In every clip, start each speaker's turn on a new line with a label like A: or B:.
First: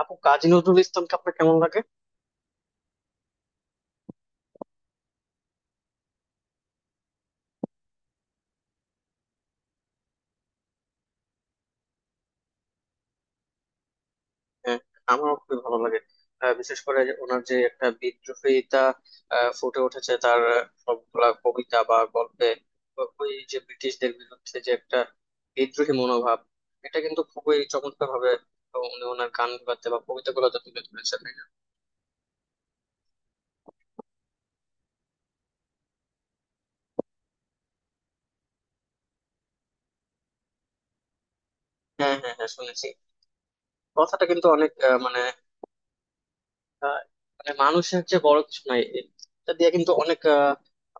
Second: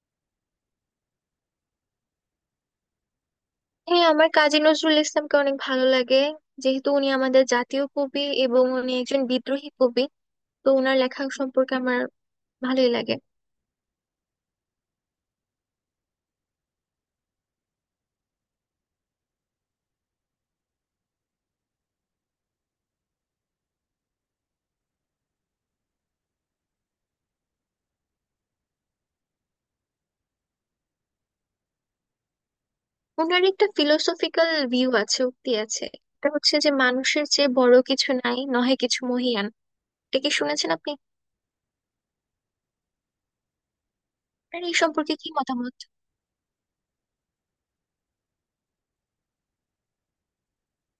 A: আপু, কাজী নজরুল ইসলামকে আপনার কেমন লাগে?
B: হ্যাঁ, আমার কাজী নজরুল ইসলামকে অনেক ভালো লাগে। যেহেতু উনি আমাদের জাতীয় কবি এবং উনি একজন বিদ্রোহী কবি, তো ওনার লেখা সম্পর্কে আমার ভালোই লাগে।
A: হ্যাঁ, আমারও খুবই ভালো লাগে। বিশেষ করে যে ওনার যে একটা বিদ্রোহিতা ফুটে উঠেছে তার সবগুলা কবিতা বা গল্পে। ওই যে ব্রিটিশদের বিরুদ্ধে যে একটা বিদ্রোহী মনোভাব, এটা কিন্তু খুবই চমৎকার ভাবে উনি ওনার গান গুলাতে বা কবিতা গুলাতে তুলে ধরেছেন, তাই না?
B: ওনার একটা ফিলোসফিক্যাল ভিউ আছে, উক্তি আছে। এটা হচ্ছে যে, মানুষের চেয়ে বড় কিছু নাই, নহে কিছু মহিয়ান। এটা কি শুনেছেন আপনি?
A: হ্যাঁ হ্যাঁ হ্যাঁ, শুনেছি। কথাটা কিন্তু
B: আপনার
A: অনেক
B: এই
A: আহ,
B: সম্পর্কে
A: মানে
B: কি মতামত?
A: আহ, মানে মানুষের যে বড় কিছু নাই, এটা দিয়ে কিন্তু অনেক আহ,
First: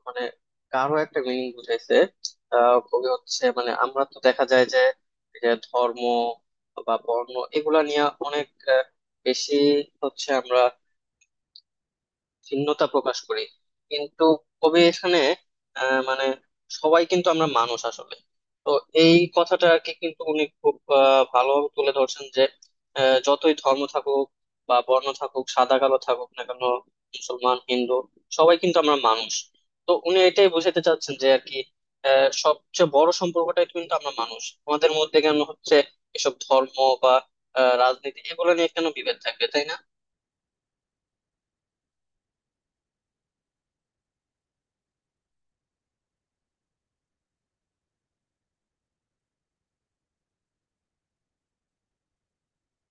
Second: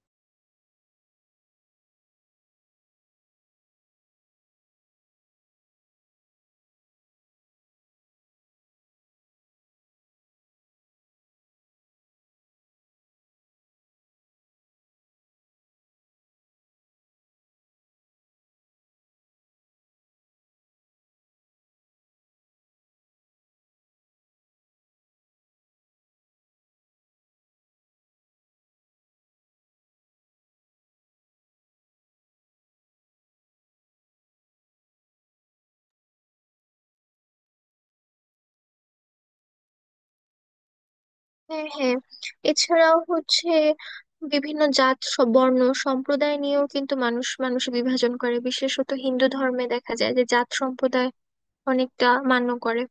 A: মানে গাঢ় একটা মিনিং বুঝাইছে। কবি হচ্ছে, মানে আমরা তো দেখা যায় যে এই যে ধর্ম বা বর্ণ এগুলা নিয়ে অনেক আহ, বেশি হচ্ছে আমরা ভিন্নতা প্রকাশ করি, কিন্তু কবি এখানে মানে সবাই কিন্তু আমরা মানুষ আসলে। তো এই কথাটা আর কি কিন্তু উনি খুব ভালোভাবে তুলে ধরছেন যে যতই ধর্ম থাকুক বা বর্ণ থাকুক, সাদা কালো থাকুক না কেন, মুসলমান হিন্দু, সবাই কিন্তু আমরা মানুষ। তো উনি এটাই বোঝাতে চাচ্ছেন যে আর কি সবচেয়ে বড় সম্পর্কটাই কিন্তু আমরা মানুষ। আমাদের মধ্যে কেন হচ্ছে এসব ধর্ম বা রাজনীতি এগুলো নিয়ে কেন বিভেদ থাকবে, তাই না?
B: হ্যাঁ হ্যাঁ, এছাড়াও হচ্ছে বিভিন্ন জাত বর্ণ সম্প্রদায় নিয়েও কিন্তু মানুষ মানুষ বিভাজন করে। বিশেষত হিন্দু ধর্মে দেখা যায় যে জাত সম্প্রদায় অনেকটা মান্য করে।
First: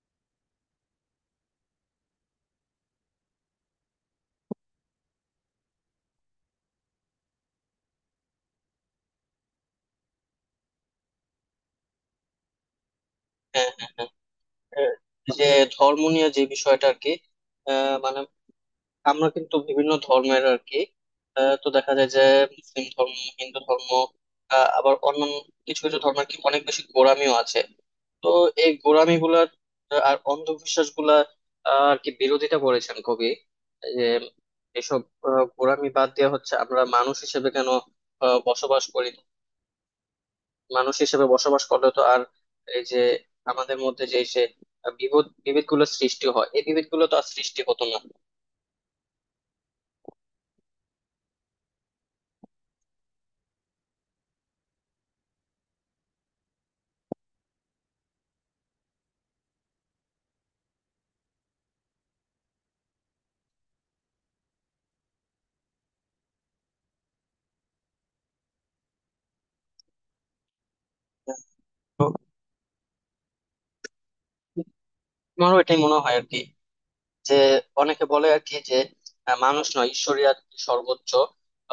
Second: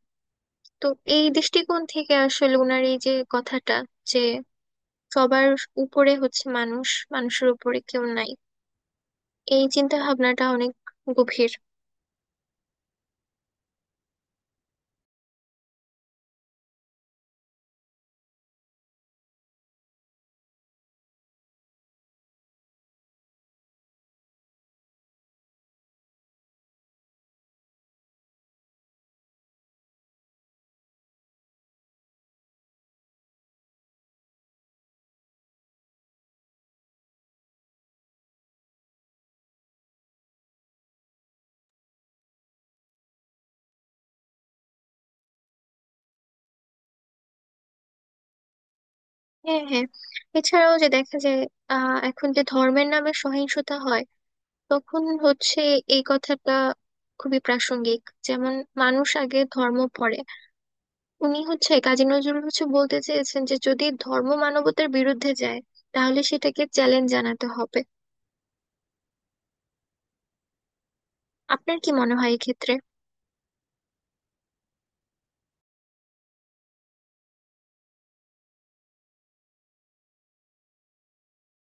B: তো এই দৃষ্টিকোণ থেকে আসলে ওনার এই যে কথাটা, যে সবার উপরে হচ্ছে মানুষ, মানুষের উপরে কেউ নাই, এই চিন্তা ভাবনাটা অনেক গভীর।
A: হ্যাঁ হ্যাঁ হ্যাঁ। আহ, যে ধর্ম নিয়ে যে বিষয়টা আর কি মানে আমরা কিন্তু বিভিন্ন ধর্মের আর কি তো দেখা যায় যে মুসলিম ধর্ম, হিন্দু ধর্ম, আবার অন্যান্য কিছু কিছু ধর্মের কি অনেক বেশি গোঁড়ামিও আছে। তো এই গোঁড়ামি গুলার আর অন্ধবিশ্বাস গুলা আর কি বিরোধিতা করেছেন কবি, যে এসব গোঁড়ামি বাদ দেওয়া হচ্ছে, আমরা মানুষ হিসেবে কেন বসবাস করি না, মানুষ হিসেবে বসবাস করলে তো আর এই যে আমাদের মধ্যে যে সে বিভেদ বিভেদ গুলো সৃষ্টি হয়, এই বিভেদ গুলো তো আর সৃষ্টি হতো না।
B: হ্যাঁ হ্যাঁ, এছাড়াও যে দেখা যায় এখন যে ধর্মের নামে সহিংসতা হয়, তখন হচ্ছে এই কথাটা খুবই প্রাসঙ্গিক। যেমন, মানুষ আগে ধর্ম পড়ে। উনি হচ্ছে, কাজী নজরুল হচ্ছে বলতে চেয়েছেন যে, যদি ধর্ম মানবতার বিরুদ্ধে যায়, তাহলে সেটাকে চ্যালেঞ্জ জানাতে হবে। আপনার কি
A: তো
B: মনে হয় এক্ষেত্রে?
A: আমারও এটাই মনে হয় আর কি, যে অনেকে বলে আর কি যে মানুষ নয় ঈশ্বরই আর কি সর্বোচ্চ,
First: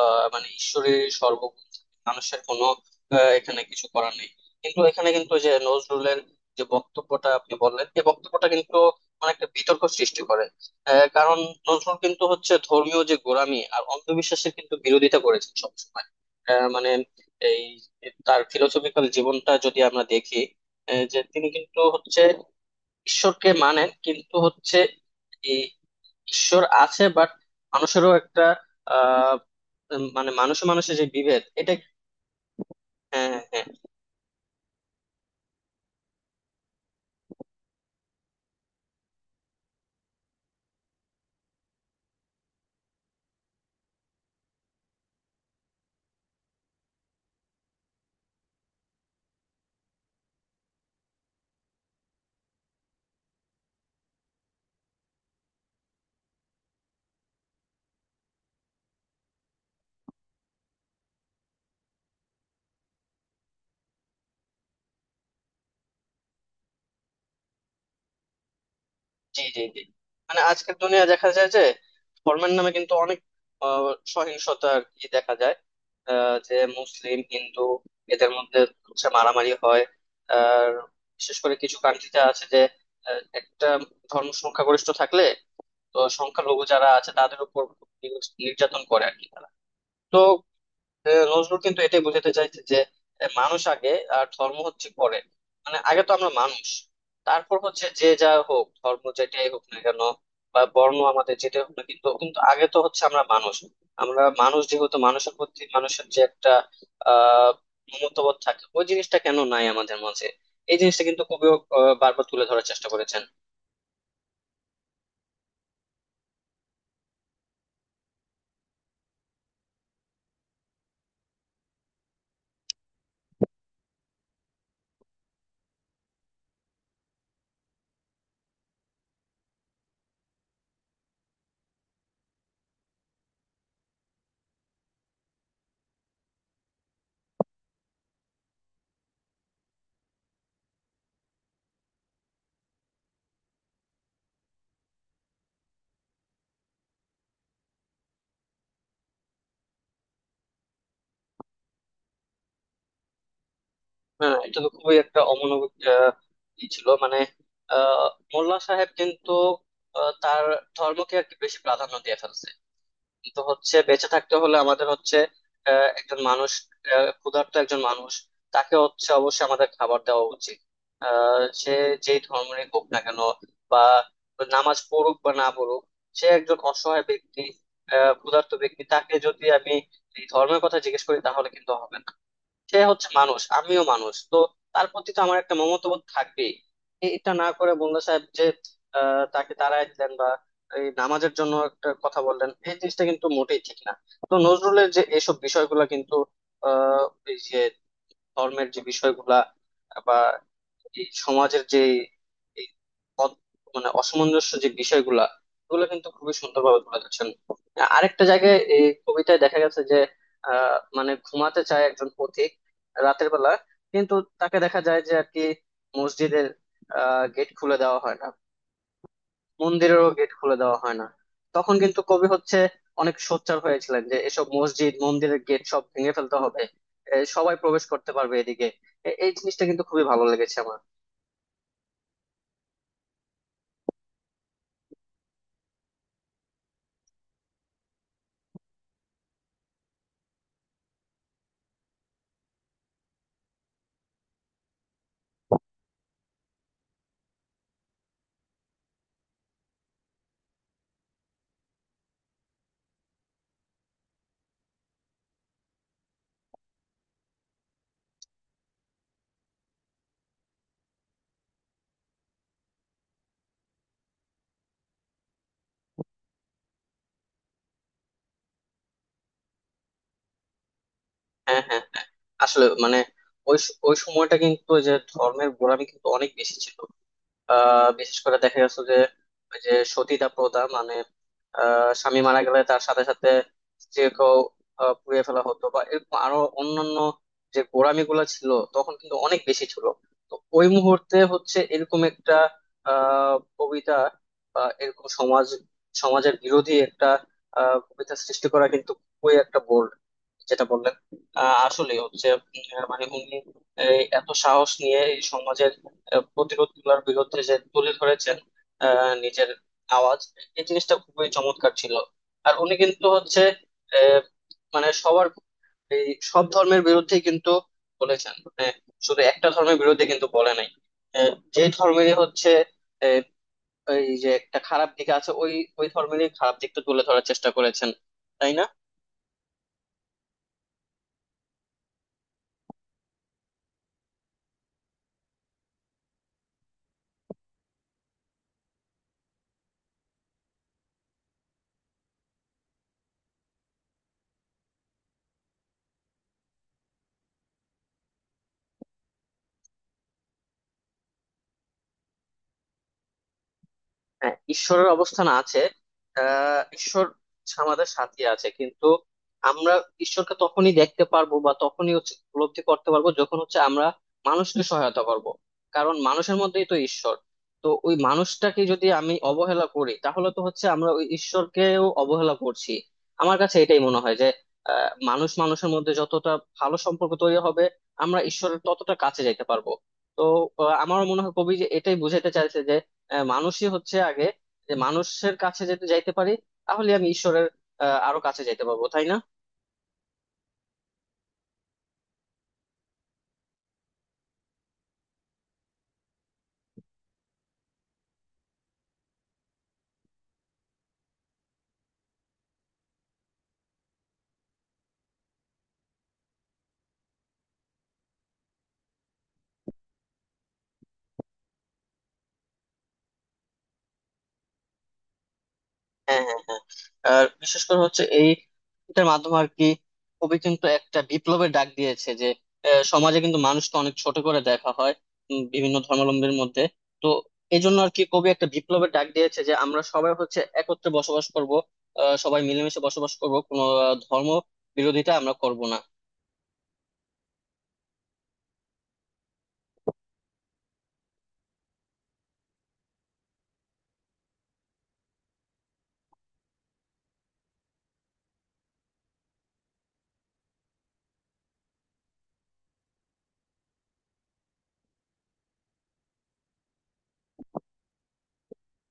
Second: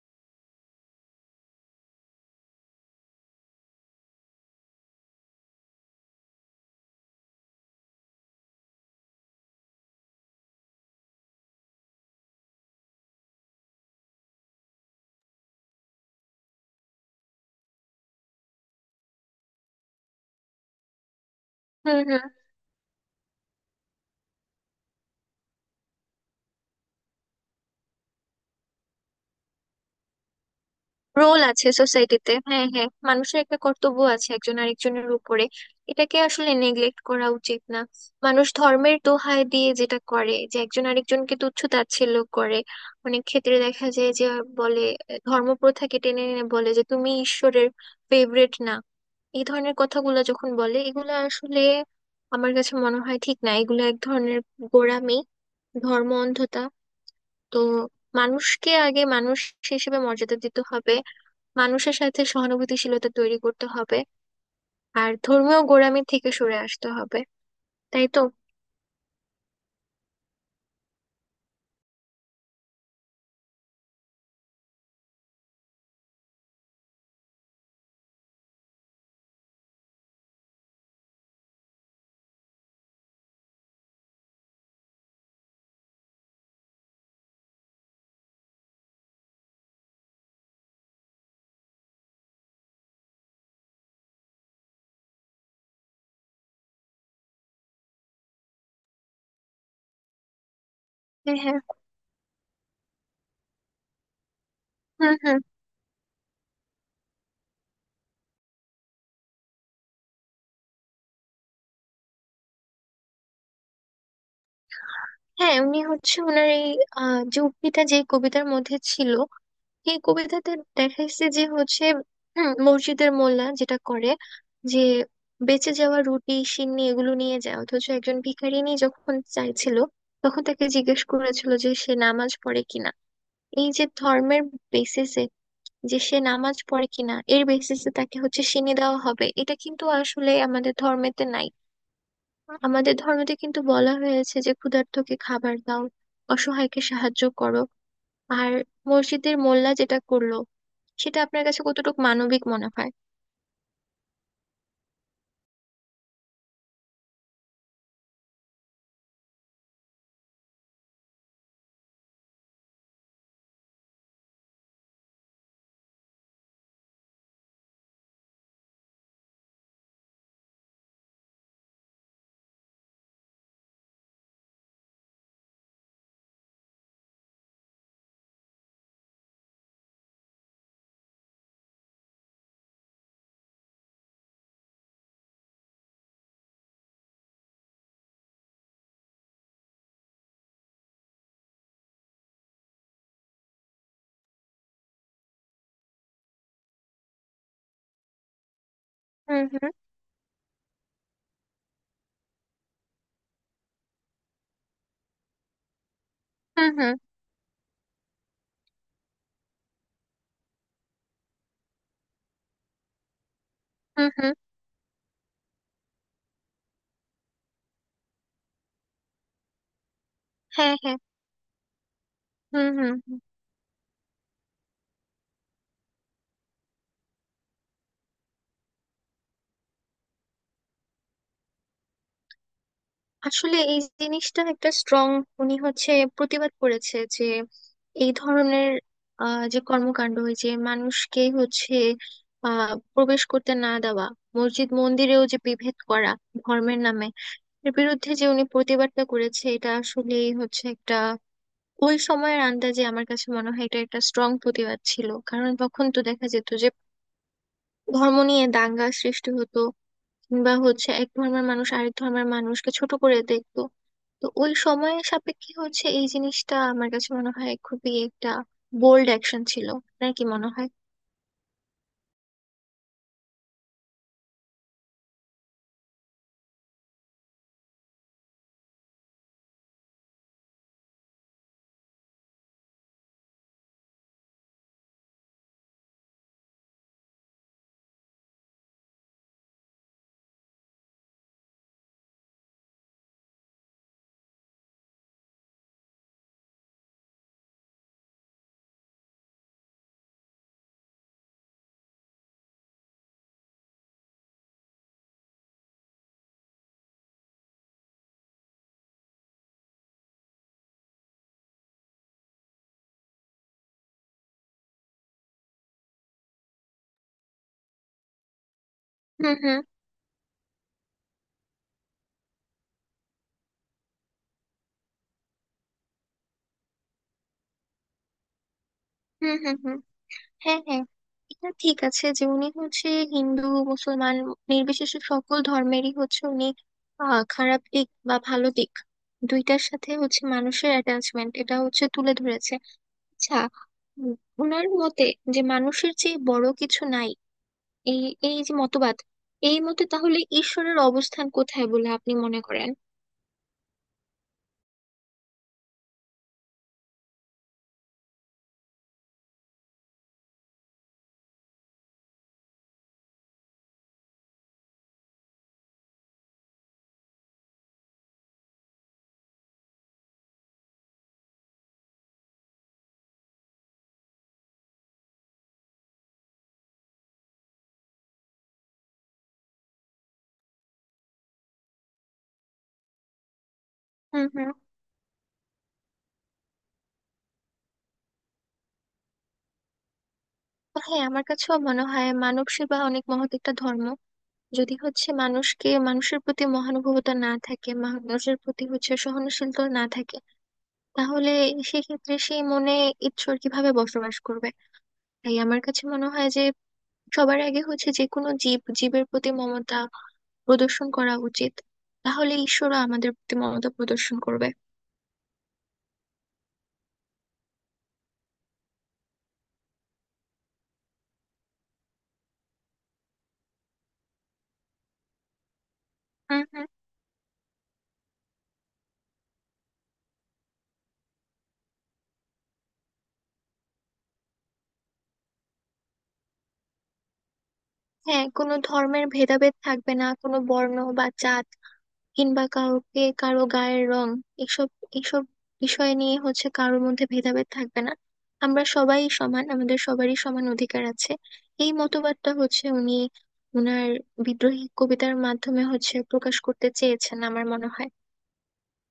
A: মানে ঈশ্বরের সর্বগুণ, মানুষের কোনো এখানে কিছু করার নেই। কিন্তু এখানে কিন্তু যে নজরুলের যে বক্তব্যটা আপনি বললেন, এই বক্তব্যটা কিন্তু মানে একটা বিতর্ক সৃষ্টি করে। কারণ নজরুল কিন্তু হচ্ছে ধর্মীয় যে গোঁড়ামি আর অন্ধবিশ্বাসের কিন্তু বিরোধিতা করেছেন সবসময়। মানে এই তার ফিলোসফিক্যাল জীবনটা যদি আমরা দেখি, যে তিনি কিন্তু
B: হুম হুম।
A: হচ্ছে ঈশ্বরকে মানেন, কিন্তু হচ্ছে ঈশ্বর আছে বাট মানুষেরও একটা আহ মানে মানুষে মানুষে যে
B: রোল
A: বিভেদ
B: আছে
A: এটা।
B: সোসাইটিতে। হ্যাঁ হ্যাঁ,
A: হ্যাঁ
B: মানুষের একটা
A: হ্যাঁ।
B: কর্তব্য আছে একজন আরেকজনের উপরে। এটাকে আসলে নেগলেক্ট করা উচিত না। মানুষ ধর্মের দোহাই দিয়ে যেটা করে, যে একজন আরেকজনকে তুচ্ছ তাচ্ছিল্য করে, অনেক ক্ষেত্রে দেখা যায় যে বলে, ধর্ম প্রথাকে টেনে এনে বলে যে, তুমি ঈশ্বরের ফেভারিট না। এই ধরনের কথাগুলো যখন বলে, এগুলো আসলে আমার কাছে মনে হয় ঠিক না। এগুলো এক ধরনের গোঁড়ামি, ধর্ম অন্ধতা। তো মানুষকে আগে মানুষ হিসেবে মর্যাদা দিতে হবে, মানুষের সাথে সহানুভূতিশীলতা তৈরি করতে হবে, আর ধর্মীয় গোঁড়ামি থেকে সরে আসতে হবে। তাই তো?
A: জি জি জি। মানে আজকের দুনিয়া দেখা যায় যে ধর্মের নামে কিন্তু অনেক আহ, সহিংসতা আর কি দেখা যায়। যে মুসলিম হিন্দু এদের মধ্যে হচ্ছে মারামারি হয়। আর বিশেষ করে কিছু কান্ট্রিতে আছে যে একটা ধর্ম সংখ্যাগরিষ্ঠ থাকলে তো সংখ্যালঘু যারা আছে তাদের উপর নির্যাতন করে আর কি তারা। তো নজরুল কিন্তু এটাই বোঝাতে চাইছে যে মানুষ আগে আর ধর্ম হচ্ছে পরে। মানে আগে তো আমরা মানুষ, তারপর হচ্ছে যে যা হোক ধর্ম যেটাই হোক না কেন বা বর্ণ আমাদের
B: হ্যাঁ হ্যাঁ।
A: যেটাই হোক না, কিন্তু কিন্তু আগে তো হচ্ছে আমরা মানুষ। আমরা মানুষ যেহেতু
B: হুম
A: মানুষের
B: হুম।
A: প্রতি মানুষের যে একটা আহ মমতাবোধ থাকে, ওই জিনিসটা কেন নাই আমাদের মাঝে? এই জিনিসটা কিন্তু কবিও বারবার তুলে ধরার চেষ্টা করেছেন।
B: হ্যাঁ, উনি হচ্ছে ওনার এই যে উক্তিটা যে কবিতার মধ্যে ছিল, এই কবিতাতে দেখাইছে যে হচ্ছে, মসজিদের মোল্লা যেটা করে, যে বেঁচে যাওয়া রুটি সিন্নি এগুলো নিয়ে যায়, অথচ একজন ভিখারিনী যখন চাইছিল, তখন তাকে জিজ্ঞেস করেছিল যে সে নামাজ পড়ে কিনা। এই যে ধর্মের বেসিসে, যে সে নামাজ পড়ে কিনা, এর বেসিসে তাকে হচ্ছে শিনি দেওয়া হবে, এটা কিন্তু আসলে আমাদের ধর্মেতে নাই। আমাদের ধর্মেতে কিন্তু বলা হয়েছে যে, ক্ষুধার্তকে খাবার দাও, অসহায়কে সাহায্য করো। আর মসজিদের মোল্লা যেটা করলো, সেটা আপনার কাছে কতটুকু মানবিক মনে হয়?
A: হ্যাঁ, এটা তো খুবই একটা অমানবিক ই ছিল, মানে আহ, মোল্লা সাহেব কিন্তু তার ধর্মকে একটু বেশি প্রাধান্য দিয়ে ফেলছে। কিন্তু হচ্ছে বেঁচে থাকতে হলে আমাদের হচ্ছে একজন মানুষ, ক্ষুধার্ত একজন মানুষ, তাকে হচ্ছে অবশ্যই আমাদের খাবার দেওয়া উচিত। সে যেই ধর্মেরই হোক না কেন বা নামাজ পড়ুক বা না পড়ুক, সে একজন অসহায় ব্যক্তি, ক্ষুধার্ত ব্যক্তি। তাকে যদি আমি এই ধর্মের কথা জিজ্ঞেস করি তাহলে কিন্তু হবে না। সে হচ্ছে মানুষ, আমিও মানুষ, তো তার প্রতি তো আমার একটা মমত্ববোধ থাকবেই। এটা না করে মোল্লা সাহেব যে তাকে তাড়ায় দিলেন বা এই নামাজের জন্য একটা কথা বললেন, এই জিনিসটা কিন্তু মোটেই ঠিক না। তো নজরুলের যে এইসব বিষয়গুলো কিন্তু আহ এই যে ধর্মের যে বিষয়গুলা
B: হুম হুম
A: বা এই সমাজের যে এই অত- মানে অসামঞ্জস্য যে বিষয়গুলা, এগুলো কিন্তু খুবই
B: হুম।
A: সুন্দরভাবে
B: হুম
A: তুলে ধরছেন। আরেকটা জায়গায় এই কবিতায় দেখা গেছে যে মানে ঘুমাতে চায় একজন পথিক রাতের বেলা,
B: হুম
A: কিন্তু
B: হুম।
A: তাকে দেখা যায় যে আর কি মসজিদের গেট খুলে দেওয়া হয় না, মন্দিরেরও গেট খুলে
B: হ্যাঁ
A: দেওয়া হয়
B: হ্যাঁ।
A: না। তখন কিন্তু কবি হচ্ছে
B: হুম হুম
A: অনেক
B: হুম।
A: সোচ্চার হয়েছিলেন যে এসব মসজিদ মন্দিরের গেট সব ভেঙে ফেলতে হবে, সবাই প্রবেশ করতে পারবে এদিকে। এই জিনিসটা কিন্তু খুবই ভালো লেগেছে আমার।
B: আসলে এই জিনিসটা একটা স্ট্রং, উনি হচ্ছে প্রতিবাদ করেছে, যে এই ধরনের যে কর্মকাণ্ড, ওই যে মানুষকে হচ্ছে প্রবেশ করতে না দেওয়া, মসজিদ মন্দিরেও যে বিভেদ করা ধর্মের নামে, এর বিরুদ্ধে যে উনি প্রতিবাদটা করেছে, এটা আসলে হচ্ছে একটা, ওই সময়ের আন্দাজে আমার কাছে মনে হয় এটা একটা স্ট্রং প্রতিবাদ ছিল। কারণ তখন তো দেখা যেত যে ধর্ম নিয়ে দাঙ্গা সৃষ্টি হতো, কিংবা হচ্ছে এক ধর্মের মানুষ আরেক ধর্মের মানুষকে ছোট করে দেখতো। তো ওই সময়ের সাপেক্ষে হচ্ছে এই জিনিসটা আমার কাছে মনে হয় খুবই একটা বোল্ড অ্যাকশন ছিল। আপনার কি মনে হয়?
A: হ্যাঁ হ্যাঁ হ্যাঁ। আসলে মানে ওই সময়টা কিন্তু ওই যে ধর্মের গোড়ামি কিন্তু অনেক বেশি ছিল। বিশেষ করে দেখা গেছে যে ওই যে সতীদাহ প্রথা, মানে স্বামী মারা গেলে তার সাথে সাথে স্ত্রীকেও পুড়িয়ে ফেলা হতো, বা এরকম আরো অন্যান্য যে গোঁড়ামি গুলা ছিল তখন কিন্তু অনেক বেশি ছিল। তো ওই মুহূর্তে হচ্ছে এরকম একটা কবিতা বা এরকম সমাজ, সমাজের বিরোধী একটা কবিতা সৃষ্টি করা কিন্তু খুবই একটা বোল্ড, যেটা বললেন। আসলে হচ্ছে মানে উনি এই এত সাহস নিয়ে এই সমাজের প্রতিরোধ গুলার বিরুদ্ধে যে তুলে ধরেছেন নিজের আওয়াজ, এই জিনিসটা খুবই চমৎকার ছিল। আর উনি কিন্তু হচ্ছে আহ, মানে সবার এই সব ধর্মের বিরুদ্ধে কিন্তু বলেছেন, মানে শুধু
B: হুম
A: একটা
B: হুম
A: ধর্মের বিরুদ্ধে কিন্তু বলে নাই। যে ধর্মেরই হচ্ছে আহ, এই যে একটা খারাপ দিক আছে, ওই ওই ধর্মেরই খারাপ দিকটা তুলে ধরার চেষ্টা করেছেন, তাই না?
B: হুম। হুম হুম। হ্যাঁ হ্যাঁ, এটা ঠিক আছে যে উনি হচ্ছে হিন্দু মুসলমান নির্বিশেষে সকল ধর্মেরই হচ্ছে উনি আহ খারাপ দিক বা ভালো দিক দুইটার সাথে হচ্ছে মানুষের অ্যাটাচমেন্ট এটা হচ্ছে তুলে ধরেছে। আচ্ছা, উম, ওনার মতে যে মানুষের চেয়ে বড় কিছু নাই, এই এই যে মতবাদ, এই মতে তাহলে ঈশ্বরের অবস্থান কোথায় বলে আপনি মনে করেন?
A: হ্যাঁ, ঈশ্বরের অবস্থান আছে। ঈশ্বর আমাদের সাথে আছে, কিন্তু আমরা ঈশ্বরকে তখনই দেখতে পারবো বা তখনই হচ্ছে উপলব্ধি করতে পারবো যখন হচ্ছে আমরা মানুষকে সহায়তা করব। কারণ মানুষের মধ্যেই তো ঈশ্বর। তো ওই মানুষটাকে যদি আমি অবহেলা করি তাহলে তো হচ্ছে আমরা ওই ঈশ্বরকেও অবহেলা করছি। আমার কাছে এটাই মনে হয় যে মানুষ মানুষের মধ্যে যতটা ভালো সম্পর্ক তৈরি হবে, আমরা ঈশ্বরের ততটা কাছে যেতে পারবো। তো আমারও মনে হয় কবি যে এটাই বুঝাতে চাইছে, মানুষই হচ্ছে আগে।
B: হুম হুম।
A: যে মানুষের কাছে যদি যাইতে পারি, তাহলে আমি ঈশ্বরের আরো কাছে যাইতে পারবো, তাই না?
B: হ্যাঁ, আমার কাছেও মনে হয় মানব সেবা অনেক মহৎ একটা ধর্ম। যদি হচ্ছে মানুষকে, মানুষের প্রতি মহানুভবতা না থাকে, মানুষের প্রতি হচ্ছে সহনশীলতা না থাকে, তাহলে সেক্ষেত্রে সেই মনে ঈশ্বর কিভাবে বসবাস করবে? তাই আমার কাছে মনে হয় যে, সবার আগে হচ্ছে যে কোনো জীব, জীবের প্রতি মমতা প্রদর্শন করা উচিত। তাহলে ঈশ্বরও আমাদের প্রতি মমতা প্রদর্শন করবে।
A: হ্যাঁ হ্যাঁ হ্যাঁ। আর বিশেষ করে হচ্ছে এই এটার মাধ্যমে আর কি কবি কিন্তু একটা বিপ্লবের ডাক দিয়েছে যে সমাজে কিন্তু মানুষকে অনেক ছোট করে দেখা হয় বিভিন্ন ধর্মাবলম্বীর
B: হুম
A: মধ্যে।
B: হুম।
A: তো এই জন্য আর কি কবি একটা বিপ্লবের ডাক দিয়েছে যে আমরা সবাই হচ্ছে একত্রে বসবাস করব, সবাই মিলেমিশে বসবাস করব, কোনো ধর্ম বিরোধিতা আমরা করব না।
B: হ্যাঁ, কোনো ধর্মের ভেদাভেদ থাকবে না, কোনো বর্ণ বা জাত, কিংবা কাউকে কারো গায়ের রং, এসব এসব বিষয় নিয়ে হচ্ছে কারোর মধ্যে ভেদাভেদ থাকবে না। আমরা সবাই সমান, আমাদের সবারই সমান অধিকার আছে। এই মতবাদটা হচ্ছে উনি ওনার বিদ্রোহী কবিতার মাধ্যমে হচ্ছে প্রকাশ করতে চেয়েছেন আমার মনে হয়।